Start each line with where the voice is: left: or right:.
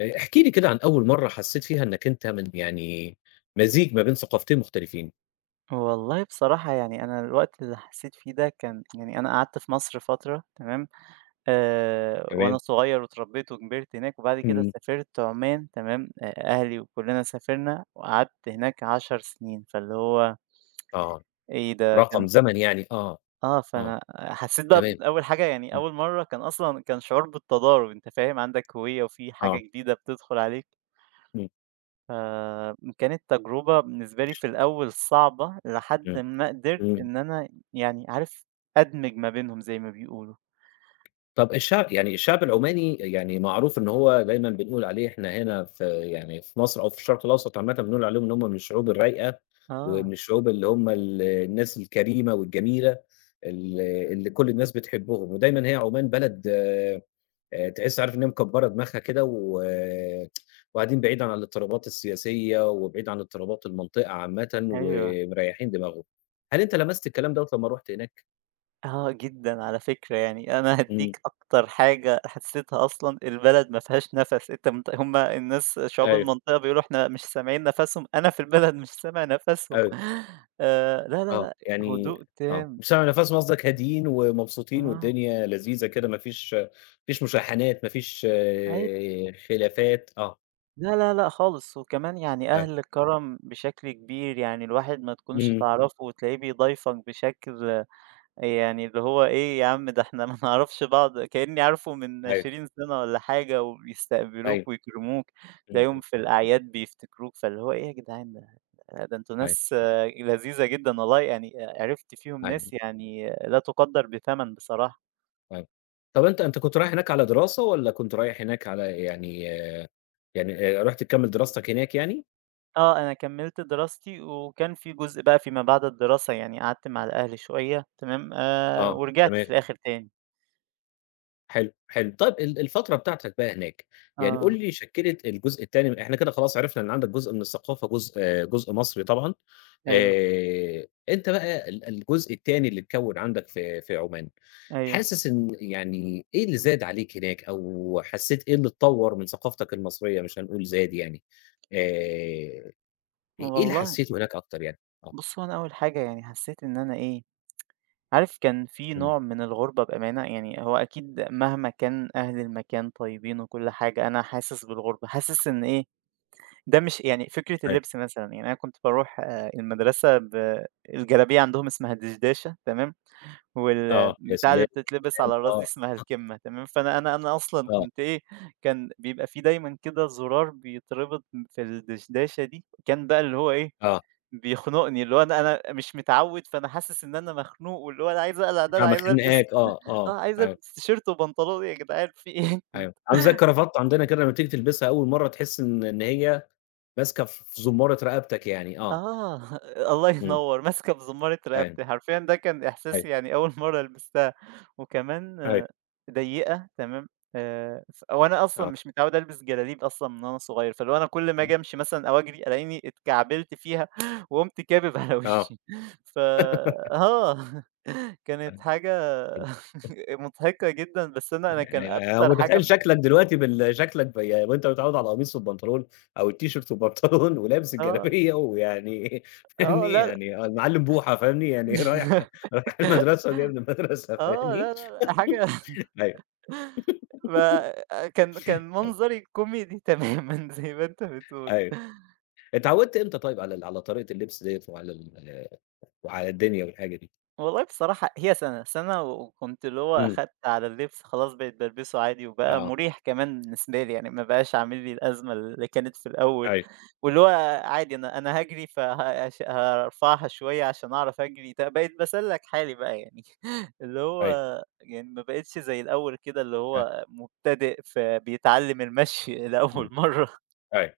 left: احكِ لي كده عن أول مرّة حسّيت فيها إنّك أنت من يعني مزيج ما بين ثقافتين مختلفين،
right: والله بصراحة يعني أنا الوقت اللي حسيت فيه ده كان يعني أنا قعدت في مصر فترة تمام. وأنا
left: تمام،
right: صغير واتربيت وكبرت هناك، وبعد كده
left: إمم،
right: سافرت عمان تمام. أهلي وكلنا سافرنا وقعدت هناك 10 سنين، فاللي هو
left: آه،
right: إيه ده كان.
left: رقم زمن يعني آه، آه،
right: فأنا حسيت بقى
left: تمام،
right: أول حاجة، يعني
left: إمم،
right: أول مرة كان أصلا كان شعور بالتضارب، أنت فاهم عندك هوية وفي حاجة
left: آه،
right: جديدة بتدخل عليك.
left: إمم،
right: كانت تجربة بالنسبة لي في الأول صعبة، لحد
left: إمم،
right: ما قدرت
left: إمم،
right: إن أنا يعني عارف أدمج ما بينهم زي ما بيقولوا.
left: طَب الشعب يعني الشعب العُماني يعني معروف إن هو دايمًا بنقول عليه إحنا هنا في يعني في مصر أو في الشرق الأوسط عامةً بنقول عليهم إن هم من الشعوب الرايقة، ومن
right: آه،
left: الشعوب اللي هم الناس الكريمة والجميلة ال اللي كل الناس بتحبهم، ودايمًا هي عمان بلد تحس عارف إن هي مكبّرة دماغها كده وقاعدين بعيد عن الاضطرابات السياسية، وبعيد عن اضطرابات المنطقة عامةً،
right: أيوه،
left: ومريّحين دماغهم. هل أنت لمست الكلام دوّة لمّا رُحت هناك؟
right: آه جدًا على فكرة، يعني أنا
left: إمم،
right: هادّيك أكتر حاجة حسيتها أصلًا، البلد ما فيهاش نَفَس، أنت مت هُم الناس شعوب
left: أيوه،
right: المنطقة بيقولوا إحنا مش سامعين نَفَسهم، أنا في البلد مش سامع نَفَسهم.
left: أيوه،
right: لا، لا،
left: آه،
right: لأ،
left: يعني
right: هدوء
left: آه،
right: تام.
left: بسبب نفسهم قصدك هاديين ومبسوطين
right: آه،
left: والدنيا لذيذة كده، ما فيش مشاحنات، ما فيش
right: أيوه.
left: خلافات، آه،
right: لا، لا، لأ خالص، وكمان يعني
left: أيوه،
right: أهل كَرَم بشكل كبير، يعني الواحد ما تكونش
left: إمم،
right: تعرفه وتلاقيه بيضايفك بشكل يعني اللي هو إيه يا عم، ده إحنا ما نعرفش بعض، كإني عارفه من
left: أيوه،
right: 20 سَنة والّا حاجة،
left: أيوه،
right: وبيستقبلوك ويكرموك،
left: إمم،
right: تلاقيهم في الأعياد بيفتكروك، فاللي هو إيه يا جدعان ده. ده أنتم
left: أيوه،
right: ناس لذيذة جدًا والله، يعني عرفت فيهم ناس
left: أيوه.
right: يعني لا تُقدَّر بثمن بصراحة.
left: طيب. طب أنت كنت رايح هناك على دراسة والّا كنت رايح هناك على يعني آه، رُحت تكمّل دراستك هناك يعني؟
right: آه، أنا كمّلت دراستي، وكان في جزء بقى فيما بعد الدراسة، يعني قعدت مع الأهل شوية تمام،
left: آه،
right: ورجعت
left: تمام،
right: في الآخر تاني.
left: حلو، حلو. طيب الفترة بتاعتك بقى هناك، يعني قُل
right: آه،
left: لي شكِّلت الجزء التاني إحنا كده خلاص عرفنا إن عندك جزء من الثقافة، جزء آه، جزء مصري طبعًا،
right: أيوه،
left: أنت بقى الجزء التاني اللي اتكوّن عندك في عمان،
right: أيوه،
left: حاسس إن يعني إيه اللي زاد عليك هناك أو حسّيت إيه اللي اتطوّر من ثقافتك المصرية مش هنقول زاد يعني؟ آآ إيه اللي
right: والله
left: حسّيته هناك أكتر يعني؟ آه،
right: بُص، هو أنا أول حاجة يعني حسّيت إن أنا إيه، عارف كان في
left: إمم،
right: نوع من الغُربة بأمانة، يعني هو أكيد مهما كان أهل المكان طيبين وكل حاجة، أنا حاسس بالغُربة، حاسس إن إيه، ده مش يعني فكرة
left: أيوه،
right: اللبس مثلًا، يعني أنا كنت باروح المدرسة ب الجلابية عندهم اسمها الدشداشة تمام؟
left: آه، يا
right: والبتاعة اللي
left: سلام!
right: بتتلبس على الراس دي
left: آه،
right: اسمها الكمّة تمام، فأنا أنا أنا أصلًا
left: آه،
right: كنت إيه، كان بيبقى في دايمًا كده زرار بيتربط في الدشداشة دي، كان بقى اللي هو إيه،
left: آه،
right: بيخنقني، اللي هو أنا مش متعوّد، فأنا حاسس إن أنا مخنوق، واللي هو أنا عايز أقلع ده، أنا
left: بتاع
right: عايز ألبس.
left: مخنّقاك آه، آه،
right: عايز
left: أيوه،
right: ألبس تيشيرت وبنطلون إيه يا جدعان في إيه؟
left: أيوه، عامل زي الكرافتة عندنا كده لمّا بتيجي تلبسها أول مرّة تحس إن هي ماسكة في زمارة رقبتك يعني، آه،
right: آه، الله
left: إمم،
right: ينوّر، ماسكة بزمارة
left: أيوه،
right: رقبتي، حرفيًا ده كان
left: أيوه،
right: إحساسي يعني أول مرّة لبستها، وكمان
left: أيوه،
right: ضيّقة تمام، ف وأنا أصلًا
left: آه،
right: مش متعوّد ألبس جلاليب أصلًا من وأنا صغير، فاللي هو أنا كل ما آجي أمشي مثلًا أو أجري ألاقيني اتكعبلت فيها وقُمت كابب على
left: آه،
right: وشّي، ف آه، كانت
left: أيوه،
right: حاجة مضحكة جدًا، بس أنا أنا
left: أيوه،
right: كان
left: يعني أنا
right: أكتر حاجة
left: متخيّل
right: م
left: شكلك دلوقتي شكلك يعني وأنت متعوّد على القميص والبنطلون أو التيشيرت والبنطلون ولابس
right: آه،
left: الجلابية ويعني
right: آه،
left: فاهمني،
right: لأ،
left: يعني آه، المعلّم بوحة فاهمني، يعني رايح رايح المدرسة وجاي من المدرسة
right: آه،
left: فاهمني،
right: لا، لا، لأ، حاجة
left: أيوه،
right: ما كان منظري كوميدي تمامًا زي ما أنت بتقول.
left: أيوه. اتعوّدت إمتى طيب على على طريقة اللبس ديّة وعلى وعلى الدنيا والحاجة دي؟
right: والله بصراحة هي سَنة وكنت اللي هو
left: إمم،
right: أخدت على اللبس خلاص، بقيت بالبسه عادي وبقى
left: آه،
right: مُريح كمان بالنسبة لي، يعني ما بقاش عامل لي الأزمة اللي كانت في الأول،
left: أيوه،
right: واللي هو عادي أنا هاجري هش هارفعها شوية عشان أعرف أجري، ده بقيت باسلّك حالي بقى يعني اللي هو
left: أيوه،
right: يعني ما بقيتش زي الأول كده اللي
left: آه،
right: هو مبتدئ فبيتعلم المشي لأول
left: إمم،
right: مرة.
left: أيوه.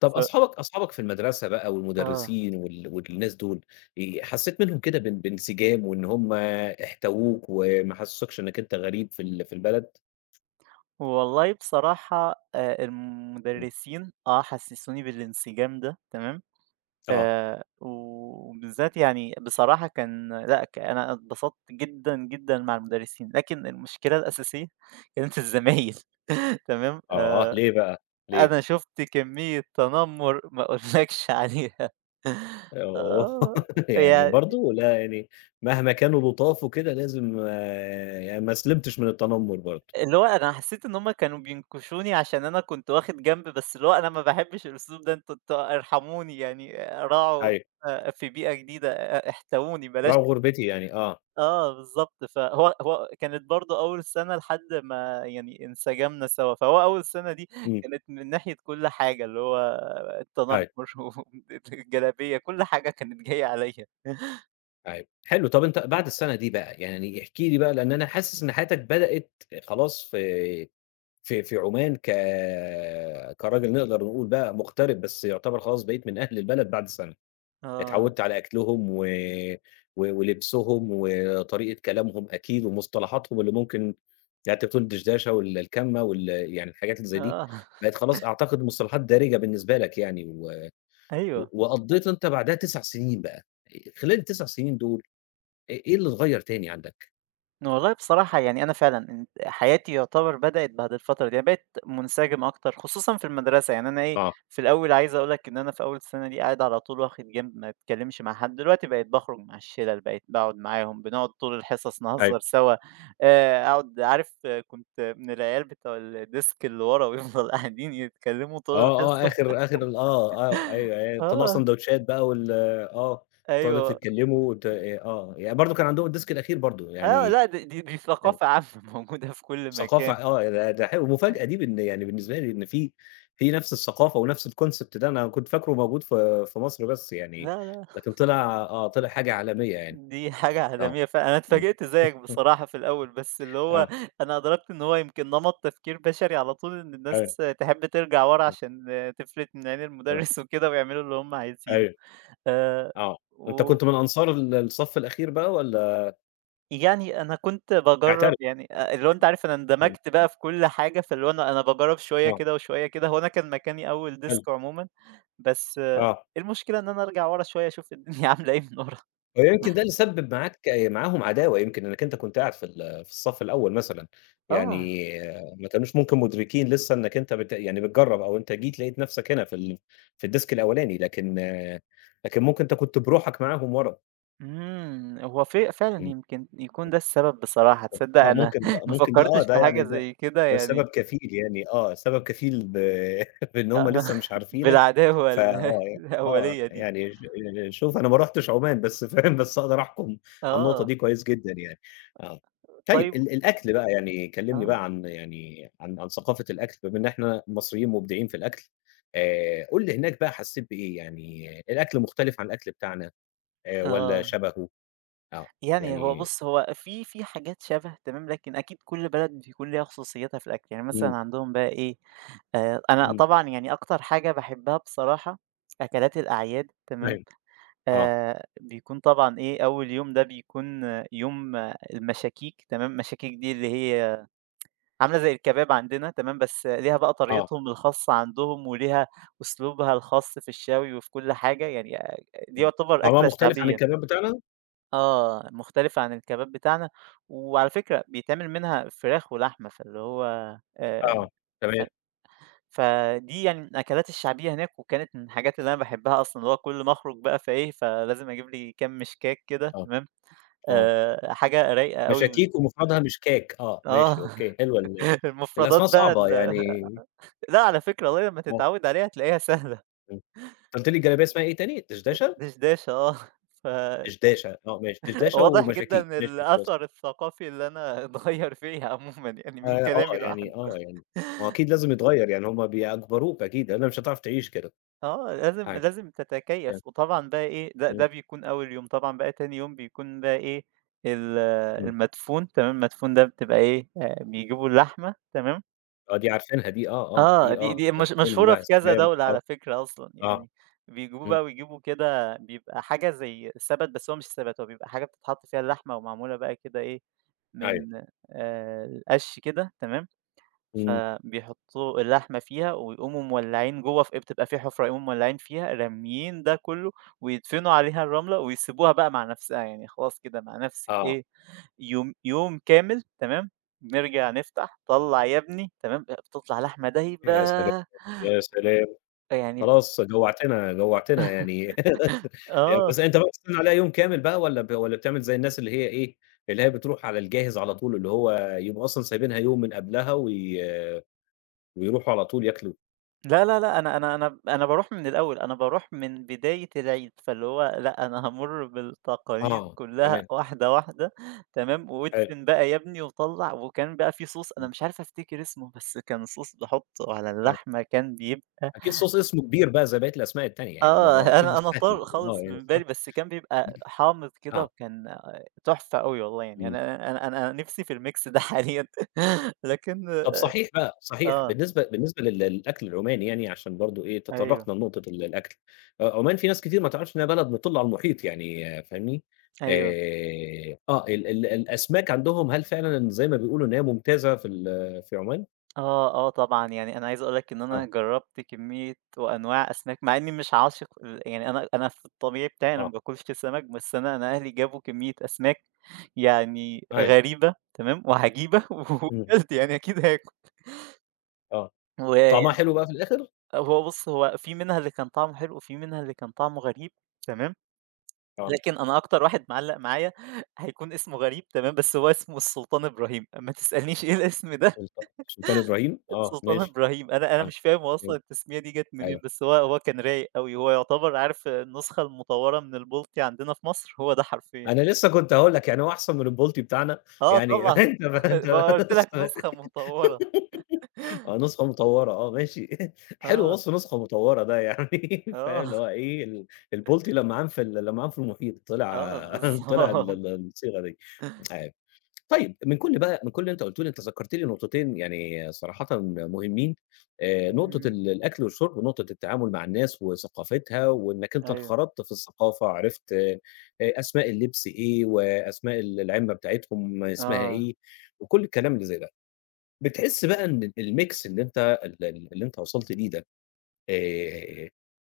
left: طب
right: ف
left: أصحابك في المدرسة بقى
right: آه.
left: والمدرسين والناس دول، حسّيت منهم كده بانسجام وإن هم احتووك وما حسّسوكش إنّك أنت غريب في البلد؟
right: والله بصراحة
left: إمم.
right: المُدرّسين حسّسوني بالانسجام ده تمام،
left: آه.
right: وبالذات يعني بصراحة كان لأ أنا اتبسطت جدًا، جدًا مع المُدرّسين، لكن المشكلة الأساسية كانت الزمايل. تمام،
left: آه، ليه بقى؟ ليه؟
right: أنا شُفت كمية تنمُّر ما أقولكش عليها.
left: أوه!
right: آه،
left: يعني
right: يع
left: برضه لا يعني مهما كانوا لُطاف وكده لازم آه، يعني ما سلمتش من التنمر برضه.
right: اللي هو أنا حسيت إن هُم كانوا بينكشوني عشان أنا كنت واخد جنب، بس اللي هو أنا ما باحبش الأسلوب ده، أنتم ارحموني يعني راعوا.
left: أيوه.
right: في بيئة جديدة احتووني بلاش.
left: رغم غُربتي يعني آه.
right: آه بالضبط، فهو كانت برضه أول سنة لحد ما يعني انسجمنا سوا، فهو أول سنة دي
left: إمم.
right: كانت من ناحية كل حاجة، اللي هو التنمر
left: أيوه،
right: والجلابية كل حاجة كانت جاية عليَّ.
left: أيوه. حلو، طب أنت بعد السنة دي بقى، يعني احكِ لي بقى لإن أنا حاسس إن حياتك بدأت خلاص في في عمان كراجل نقدر نقول بقى مغترب، بس يعتبر خلاص بقيت من أهل البلد بعد سَنة،
right: آه،
left: اتعوّدت على أكلهم و و ولبسهم وطريقة كلامهم أكيد ومصطلحاتهم اللي ممكن يعني أنت بتقول الدشداشة الكَمّة يعني الحاجات اللي زي دي،
right: آه،
left: بقت خلاص أعتقد مصطلحات دارجة بالنسبة لك يعني و
right: أيوه.
left: وقضّيت أنت بعدها 9 سنين بقى، خلال ال9 سنين دول إيه اللي اتغيّر تاني عندك؟
right: والله بصراحة يعني أنا فعلًا انت حياتي يعتبر بدأت بعد الفترة دي، أنا بقيت منسجم أكتر خصوصًا في المدرسة، يعني أنا إيه،
left: آه،
right: في الأول عايز أقول لك إن أنا في أول سنة دي قاعد على طول واخد جنب ما اتكلمش مع حد، دلوقتي بقيت باخرج مع الشِلَل، بقيت باقعد معاهم، بنقعد طول الحصص
left: أيوه.
right: نهزر سوا، أقعد عارف. كنت من العيال بتوع الديسك اللي ورا ويفضل قاعدين يتكلموا طول
left: آه، آه،
right: الحصة.
left: آخر آه، آه، أيوه، أيوه، تطلّعوا
right: آه،
left: ساندوتشات بقى وال آه، تقعدوا
right: أيوه،
left: تتكلّموا وت آه، آه، يعني برضه كان عندهم الديسك الأخير برضه،
right: آه
left: يعني
right: لأ، دي
left: كان
right: ثقافة عامة موجودة في كل
left: ثقافة
right: مكان،
left: آه، ده حلو المفاجأة دي بإن يعني بالنسبة لي إن في نَفْس الثقافة ونَفْس الconcept ده أنا كنت فاكره موجود في مصر بس يعني،
right: لا، لا.
left: لكن طلع آه، طلع حاجة عالمية يعني،
right: دي حاجة
left: آه،
right: آدمية فعلًا، أنا
left: إمم،
right: اتفاجئت زيك
left: إمم،
right: بصراحة في الأول، بس اللي هو
left: آه،
right: أنا أدركت إن هو يمكن نمط تفكير بشري على طول، إن
left: أيوه،
right: الناس تحب ترجع ورا
left: إمم،
right: عشان تفلت من عين
left: آه،
right: المدرس وكده ويعملوا اللي هم عايزينه.
left: أيوه،
right: آآ
left: آه، أنت
right: و
left: كنت من أنصار الصف الأخير بقى والّا؟
right: يعني أنا كنت باجرّب
left: اعترف
right: يعني اللي هو أنت عارف أنا
left: يعني،
right: اندمجت بقى في كل حاجة، فاللي هو أنا أنا باجرّب شوية
left: آه،
right: كده وشوية كده، هو أنا كان مكاني أول
left: حلو،
right: ديسك عمومًا، بس
left: آه.
right: المشكلة إن أنا أرجع ورا شوية أشوف الدنيا عاملة إيه من ورا.
left: ويمكن ده اللي سبب معاك معاهم عداوة يمكن إنك أنت كنت قاعد في في الصف الأول مثلًا،
right: آه.
left: يعني ما كانوش ممكن مدركين لسه إنك أنت يعني بتجرّب أو أنت جيت لقيت نفسك هنا في في الديسك الأولاني، لكن ممكن أنت كنت بروحك معاهم ورا.
right: إمم، هو فعلًا
left: إمم.
right: يمكن يكون ده السبب بصراحة، تصدّق
left: آه،
right: أنا
left: ممكن ده
right: ما
left: ممكن ده
right: فكّرتش
left: ده
right: في حاجة
left: يعني ده
right: زي كده
left: ده
right: يعني.
left: سبب كفيل يعني آه، سبب كفيل بإن هم
right: آه،
left: لسه مش عارفينك،
right: بالعداوة
left: يعني آه،
right: الأولية دي،
left: يعني ش شوف أنا ما رُحتش عمان بس فاهم، بس أقدر أحكم على النقطة
right: آه،
left: دي كويس جدًا يعني، آه. طيب
right: طيب
left: الأكل بقى يعني كلّمني
right: آه،
left: بقى عن يعني عن ثقافة الأكل بما إن إحنا مصريين مبدعين في الأكل، قُل لي هناك بقى حسّيت بإيه، يعني الأكل مختلف عن الأكل بتاعنا والّا
right: آه،
left: شبهه؟ آه،
right: يعني هو
left: يعني
right: بُص، هو في حاجات شَبه تمام، لكن أكيد كُلّ بلد بيكون ليها خصوصيتها في الأكل، يعني مثلًا
left: إمم،
right: عندهم بقى إيه، أنا
left: إمم،
right: طبعًا يعني أكتر حاجة باحبها بصراحة أكلات الأعياد تمام.
left: أيوه، آه،
right: بيكون طبعًا إيه، أول يوم ده بيكون يوم المشاكيك تمام، مشاكيك دي اللي هي عاملة زي الكباب عندنا تمام، بس ليها بقى
left: آه.
right: طريقتهم الخاصة عندهم، وليها أسلوبها الخاص في الشوي وفي كل حاجة، يعني دي
left: إمم.
right: يعتبر
left: طعمها
right: أكلة
left: مختلف عن
right: شعبية.
left: الكباب بتاعنا؟
right: آه، مختلفة عن الكباب بتاعنا، وعلى فكرة بيتعمل منها فراخ ولحمة، فاللي هو آآ،
left: آه،
right: ف
left: تمام،
right: فدي يعني من الأكلات الشعبية هناك، وكانت من الحاجات اللي أنا باحبها أصلًا، اللي هو كل ما أخرج بقى فإيه، فلازم أجيب لي كام مشكاك كده
left: آه،
right: تمام.
left: آه.
right: حاجة رايقة
left: مش
right: أوي
left: أكيك ومفردها مش كاك، آه، ماشي
right: آه،
left: أوكي، حلوة
right: المفردات
left: الأسماء
right: بقى
left: صعبة يعني
right: لأ على فكرة والله لمّا
left: آه،
right: تتعود عليها هتلاقيها سهلة.
left: إمم. أنت قُلت لي الجلابية اسمها إيه تاني؟ دشداشة؟
right: دشداشة آه،
left: دشداشة، آه ماشي، دشداشة
right: فواضح
left: ومشاكيك،
right: جدًا
left: ماشي خلاص.
right: الأثر الثقافي اللي أنا اتغيّر فيّا عمومًا يعني من كلامي لوحده.
left: يعني ما هو أكيد لازم يتغيّر، يعني هم بيأجبروك أكيد، لإنّك مش هتعرف تعيش كده
right: آه، لازم
left: عادي
right: لازم
left: يعني،
right: تتكيّف، وطبعًا بقى إيه، ده
left: إمم،
right: ده بيكون أول يوم، طبعًا بقى تاني يوم بيكون بقى إيه، ال
left: إمم.
right: المدفون تمام، المدفون ده بتبقى إيه، بيجيبوا اللحمة تمام.
left: آه، دي عارفينها دي آه، آه،
right: آه،
left: دي
right: دي
left: آه،
right: دي مش
left: بتكون
right: مشهورة
left: لأ، يا
right: في كذا
left: سلام،
right: دولة
left: آه،
right: على فكرة أصلًا،
left: آه،
right: يعني بيجيبوه
left: إمم،
right: بقى ويجيبوا كده بيبقى حاجة زي سَبَت، بس هو مش سَبَت، هو بيبقى حاجة بتتحط فيها اللحمة ومعمولة بقى كده إيه،
left: أيوه،
right: من القش كده تمام،
left: إمم،
right: فبيحطّوا اللحمة فيها ويقوموا مولّعين جوّه في إيه، بتبقى في حُفرة يقوموا مولّعين فيها، راميين ده كُلّه ويدفنوا عليها الرملة ويسيبوها بقى مع نَفْسها، يعني خلاص كده مع نَفْسِك
left: آه،
right: إيه، يوم كامل تمام، نرجع نفتح طلّع يا ابني تمام، بتطلع لحمة دايبة،
left: يا سلام، يا سلام!
right: فيعني
left: خلاص جوّعتنا، جوّعتنا يعني يعني
right: آه.
left: بس أنت بقى بتستنى عليها يوم كامل بقى والّا والّا بتعمل زي الناس اللي هي إيه، اللي هي بتروح على الجاهز على طول، اللي هو يبقوا أصلًا سايبينها يوم من قبلها ويروحوا على طول ياكلوا؟
right: لا، لا، لأ، أنا باروح من الأول، أنا باروح من بداية العيد، فاللي هو لأ، أنا هامُر
left: آه،
right: بالتقاليد كلّها
left: تمام،
right: واحدة، واحدة، تمام،
left: حلو،
right: وادفن بقى يا ابني وطلّع، وكان بقى في صوص
left: إمم،
right: أنا مش عارف أفتكر اسمه، بس كان صوص باحطّه على
left: تمام.
right: اللحمة كان بيبقى
left: أكيد صوص اسمه كبير بقى زي بقية الأسماء التانية يعني، ما
right: آه،
left: هو أكيد مش
right: أنا أنا
left: سهل،
right: طار
left: آه
right: خالص
left: يعني
right: من
left: صح؟
right: بالي، بس كان بيبقى حامض كده
left: آه،
right: وكان آه، تحفة أوي والله يعني،
left: إمم.
right: أنا نِفْسي في الmix ده حاليًا. لكن
left: طب صحيح بقى، صحيح
right: آه،
left: بالنسبة للأكل العماني يعني عشان برضه إيه،
right: أيوه،
left: تطرقنا لنقطة الأكل، عمان في ناس كتير ما تعرفش إنها بلد بتطل على المحيط يعني فاهمني؟
right: أيوه.
left: آه ال ال الأسماك عندهم هل فعلًا زي ما بيقولوا إن هي ممتازة في في عمان؟
right: آه، آه طبعًا، يعني أنا عايز أقول لك إن
left: آه،
right: أنا جرّبت كمية وأنواع أسماك، مع إني مش عاشق ال يعني أنا أنا في الطبيعي بتاعي أنا ما
left: آه،
right: باكلش سمك، بس أنا أنا أهلي جابوا كمية أسماك يعني
left: أيوه،
right: غريبة تمام، وعجيبة
left: إمم،
right: وكلت يعني أكيد هاكل،
left: آه، طعمها
right: ويعني
left: حلو بقى في الآخر؟
right: هو بُص، هو في منها اللي كان طعمه حلو، وفي منها اللي كان طعمه غريب تمام،
left: آه،
right: لكن أنا أكتر واحد معلّق معايا هيكون اسمه غريب تمام، بس هو اسمه السلطان إبراهيم، ما تسألنيش إيه الاسم ده.
left: سلطان إبراهيم، آه
right: سلطان
left: ماشي،
right: إبراهيم، أنا أنا
left: آه،
right: مش فاهم هو
left: إمم،
right: أصلًا التسمية دي جات منين،
left: أيوه،
right: بس هو كان رايق أوي، هو يعتبر عارف النسخة المطوّرة من البلطي عندنا في مصر، هو ده حرفيًا.
left: أنا لسه كنت هاقول لك يعني هو أحسن من البلطي بتاعنا
right: آه
left: يعني
right: طبعًا،
left: أنت ب أنت
right: ما قُلت
left: بس
right: لك نسخة مطوّرة.
left: آه، نسخة مطوّرة آه، ماشي حلو
right: آه،
left: وصف نسخة مطوّرة ده يعني فاهم
right: آه،
left: اللي هو إيه، البلطي لمّا عام في المحيط
right: آه
left: طلع طلع ال
right: بالضبط.
left: ال الصيغة دي. آه، طيب من كل بقى من كل اللي أنت قُلته لي أنت ذكّرت لي نقطتين يعني صراحةً مهمين، نقطة
right: إمم،
left: الأكل والشرب ونقطة التعامل مع الناس وثقافتها وإنّك أنت
right: أيوه،
left: انخرطت في الثقافة، عرفت أسماء اللبس إيه وأسماء العِمة بتاعتهم اسمها
right: آه.
left: إيه وكل الكلام اللي زي ده. بتحس بقى إن الميكس اللي أنت ال ال اللي أنت وصلت ليه ده آآ،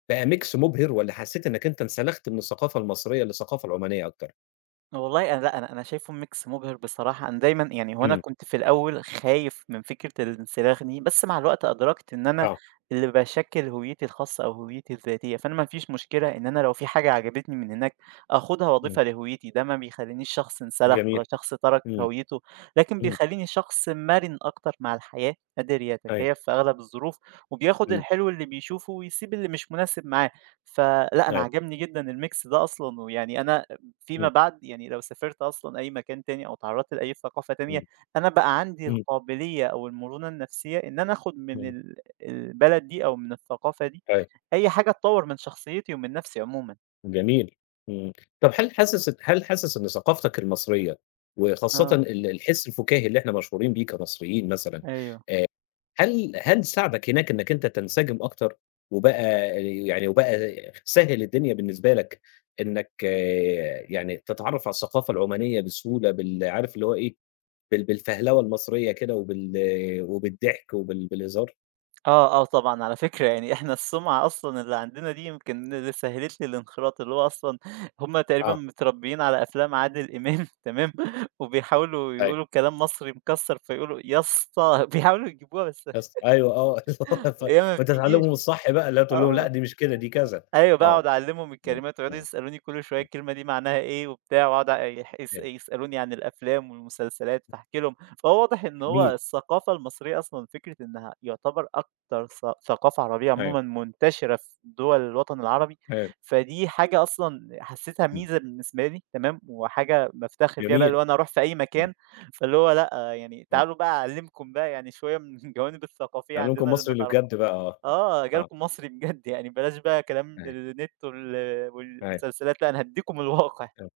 left: بقى ميكس مُبهِر والّا حسّيت إنّك أنت انسلخت من الثقافة المصرية للثقافة العُمانية أكتر؟
right: والله أنا لأ، أنا أنا شايفه mix مُبهِر بصراحة، أنا دايمًا يعني هو أنا
left: إمم،
right: كنت في الأول خايف من فكرة الانسلاخ دي، بس مع الوقت أدركت إن أنا
left: آه،
right: اللي باشكِّل هويتي الخاصة أو هويتي الذاتية، فأنا ما فيش مشكلة إن أنا لو في حاجة عجبتني من هناك آخُدها
left: إمم،
right: وأضيفها لهويتي، ده ما بيخلّينيش شخص انسلخ ولا
left: جميل،
right: شخص ترك
left: إمم،
right: هويته، لكن
left: إمم،
right: بيخلّيني شخص مرِن أكتر مع الحياة، قادر
left: أيوه،
right: يتكيّف في أغلب الظروف، وبياخُد
left: إمم،
right: الحلو اللي بيشوفه ويسيب اللي مش مناسب معاه، فلأ، أنا
left: أيوه،
right: عجبني جدًا الmix ده أصلًا، ويعني أنا فيما
left: إمم،
right: بعد يعني لو سافرت أصلًا أي مكان تاني أو اتعرّضت لأي ثقافة تانية،
left: إمم،
right: أنا بقى عندي
left: إمم،
right: القابلية أو المرونة النفسية إن أنا آخُد من
left: إمم،
right: البلد دي أو من الثقافة دي
left: أيوه،
right: أي حاجة تطوّر من شخصيتي ومن نَفْسي عمومًا.
left: جميل، إمم، طَب هل حاسس إن ثقافتك المصرية وخاصةً
right: آه،
left: الحِس الفُكاهي اللي إحنا مشهورين بيه كمصريين مثلًا
right: أيوه.
left: هل ساعدك هناك إنك أنت تنسجم أكتر، وبقى وبقى سهِّل الدنيا بالنسبة لك إنك آه، يعني تتعرّف على الثقافة العُمانية بسهولة عارف اللي هو إيه، بالفهلوة المصرية كده وبالضحك بالهزار؟
right: آه، آه طبعًا على فكرة، يعني إحنا السُمعة أصلًا اللي عندنا دي يمكن اللي سهِّلت لي الانخراط، اللي هو أصلًا هم تقريبًا
left: آه،
right: متربّيين على أفلام عادل إمام. تمام، وبيحاولوا
left: أيوه.
right: يقولوا كلام مصري مكسّر فيقولوا يا اسطى، بيحاولوا يجيبوها بس
left: بس أيوه آه، اللي هو
right: هي ما
left: وأنت
right: بتجيش.
left: تعلّمهم الصح بقى، اللي هو تقول لهم لأ
right: آه.
left: دي مش كده دي كذا،
right: أيوه بقى
left: آه،
right: أقعد أعلّمهم
left: إمم،
right: الكلمات ويقعدوا
left: إمم،
right: يسألوني كل شوية
left: إمم،
right: الكلمة دي معناها إيه وبتاع، وأقعد أ يح يس
left: إمم،
right: يسألوني عن الأفلام والمسلسلات فاحكي لهم، فهو واضح إن هو
left: جميل،
right: الثقافة المصرية أصلًا فكرة إنها يعتبر أكتر ثقافة عربية
left: أيوه،
right: عمومًا منتشرة في دول الوطن العربي،
left: أيوه،
right: فدي حاجة أصلًا حسيتها
left: إمم،
right: ميزة بالنسبة لي تمام، وحاجة بافتخر بيها بقى
left: جميل،
right: اللي هو أنا أروح في أي
left: إمم،
right: مكان، فاللي هو لأ يعني
left: آه،
right: تعالوا بقى أعلّمكم بقى يعني شوية من الجوانب الثقافية
left: تعلّمكم
right: عندنا اللي
left: مصري
right: ما
left: اللي
right: تعرف.
left: بجد بقى آه،
right: آه،
left: آه،
right: جالكم مصري بجد يعني بلاش بقى كلام
left: أيوه،
right: النت
left: أيوه.
right: والمسلسلات، لأ أنا هادّيكم الواقع.
left: أيوه،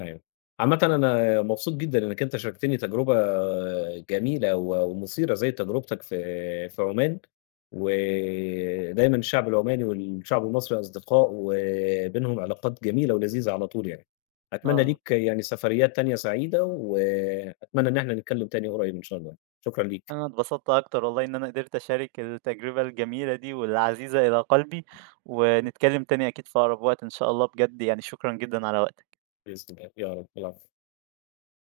left: أيوه. عامةً أنا مبسوط جدًا إنّك أنت شاركتني تجربة جميلة ومثيرة زي تجربتك في عمان، ودايمًا الشعب العماني والشعب المصري أصدقاء، وبينهم علاقات جميلة ولذيذة على طول يعني. أتمنى
right: آه.
left: ليك يعني سفريات تانية سعيدة، وأتمنى إن إحنا نتكلم تاني قريب إن شاء الله. شكرًا ليك،
right: أنا اتبسطت أكتر والله إن أنا قدرت أشارك التجربة الجميلة دي والعزيزة إلى قلبي، ونتكلم تاني أكيد في أقرب وقت إن شاء الله، بجد يعني شكرًا جدًا على وقتك.
left: بإذن الله. يا رب، العفو.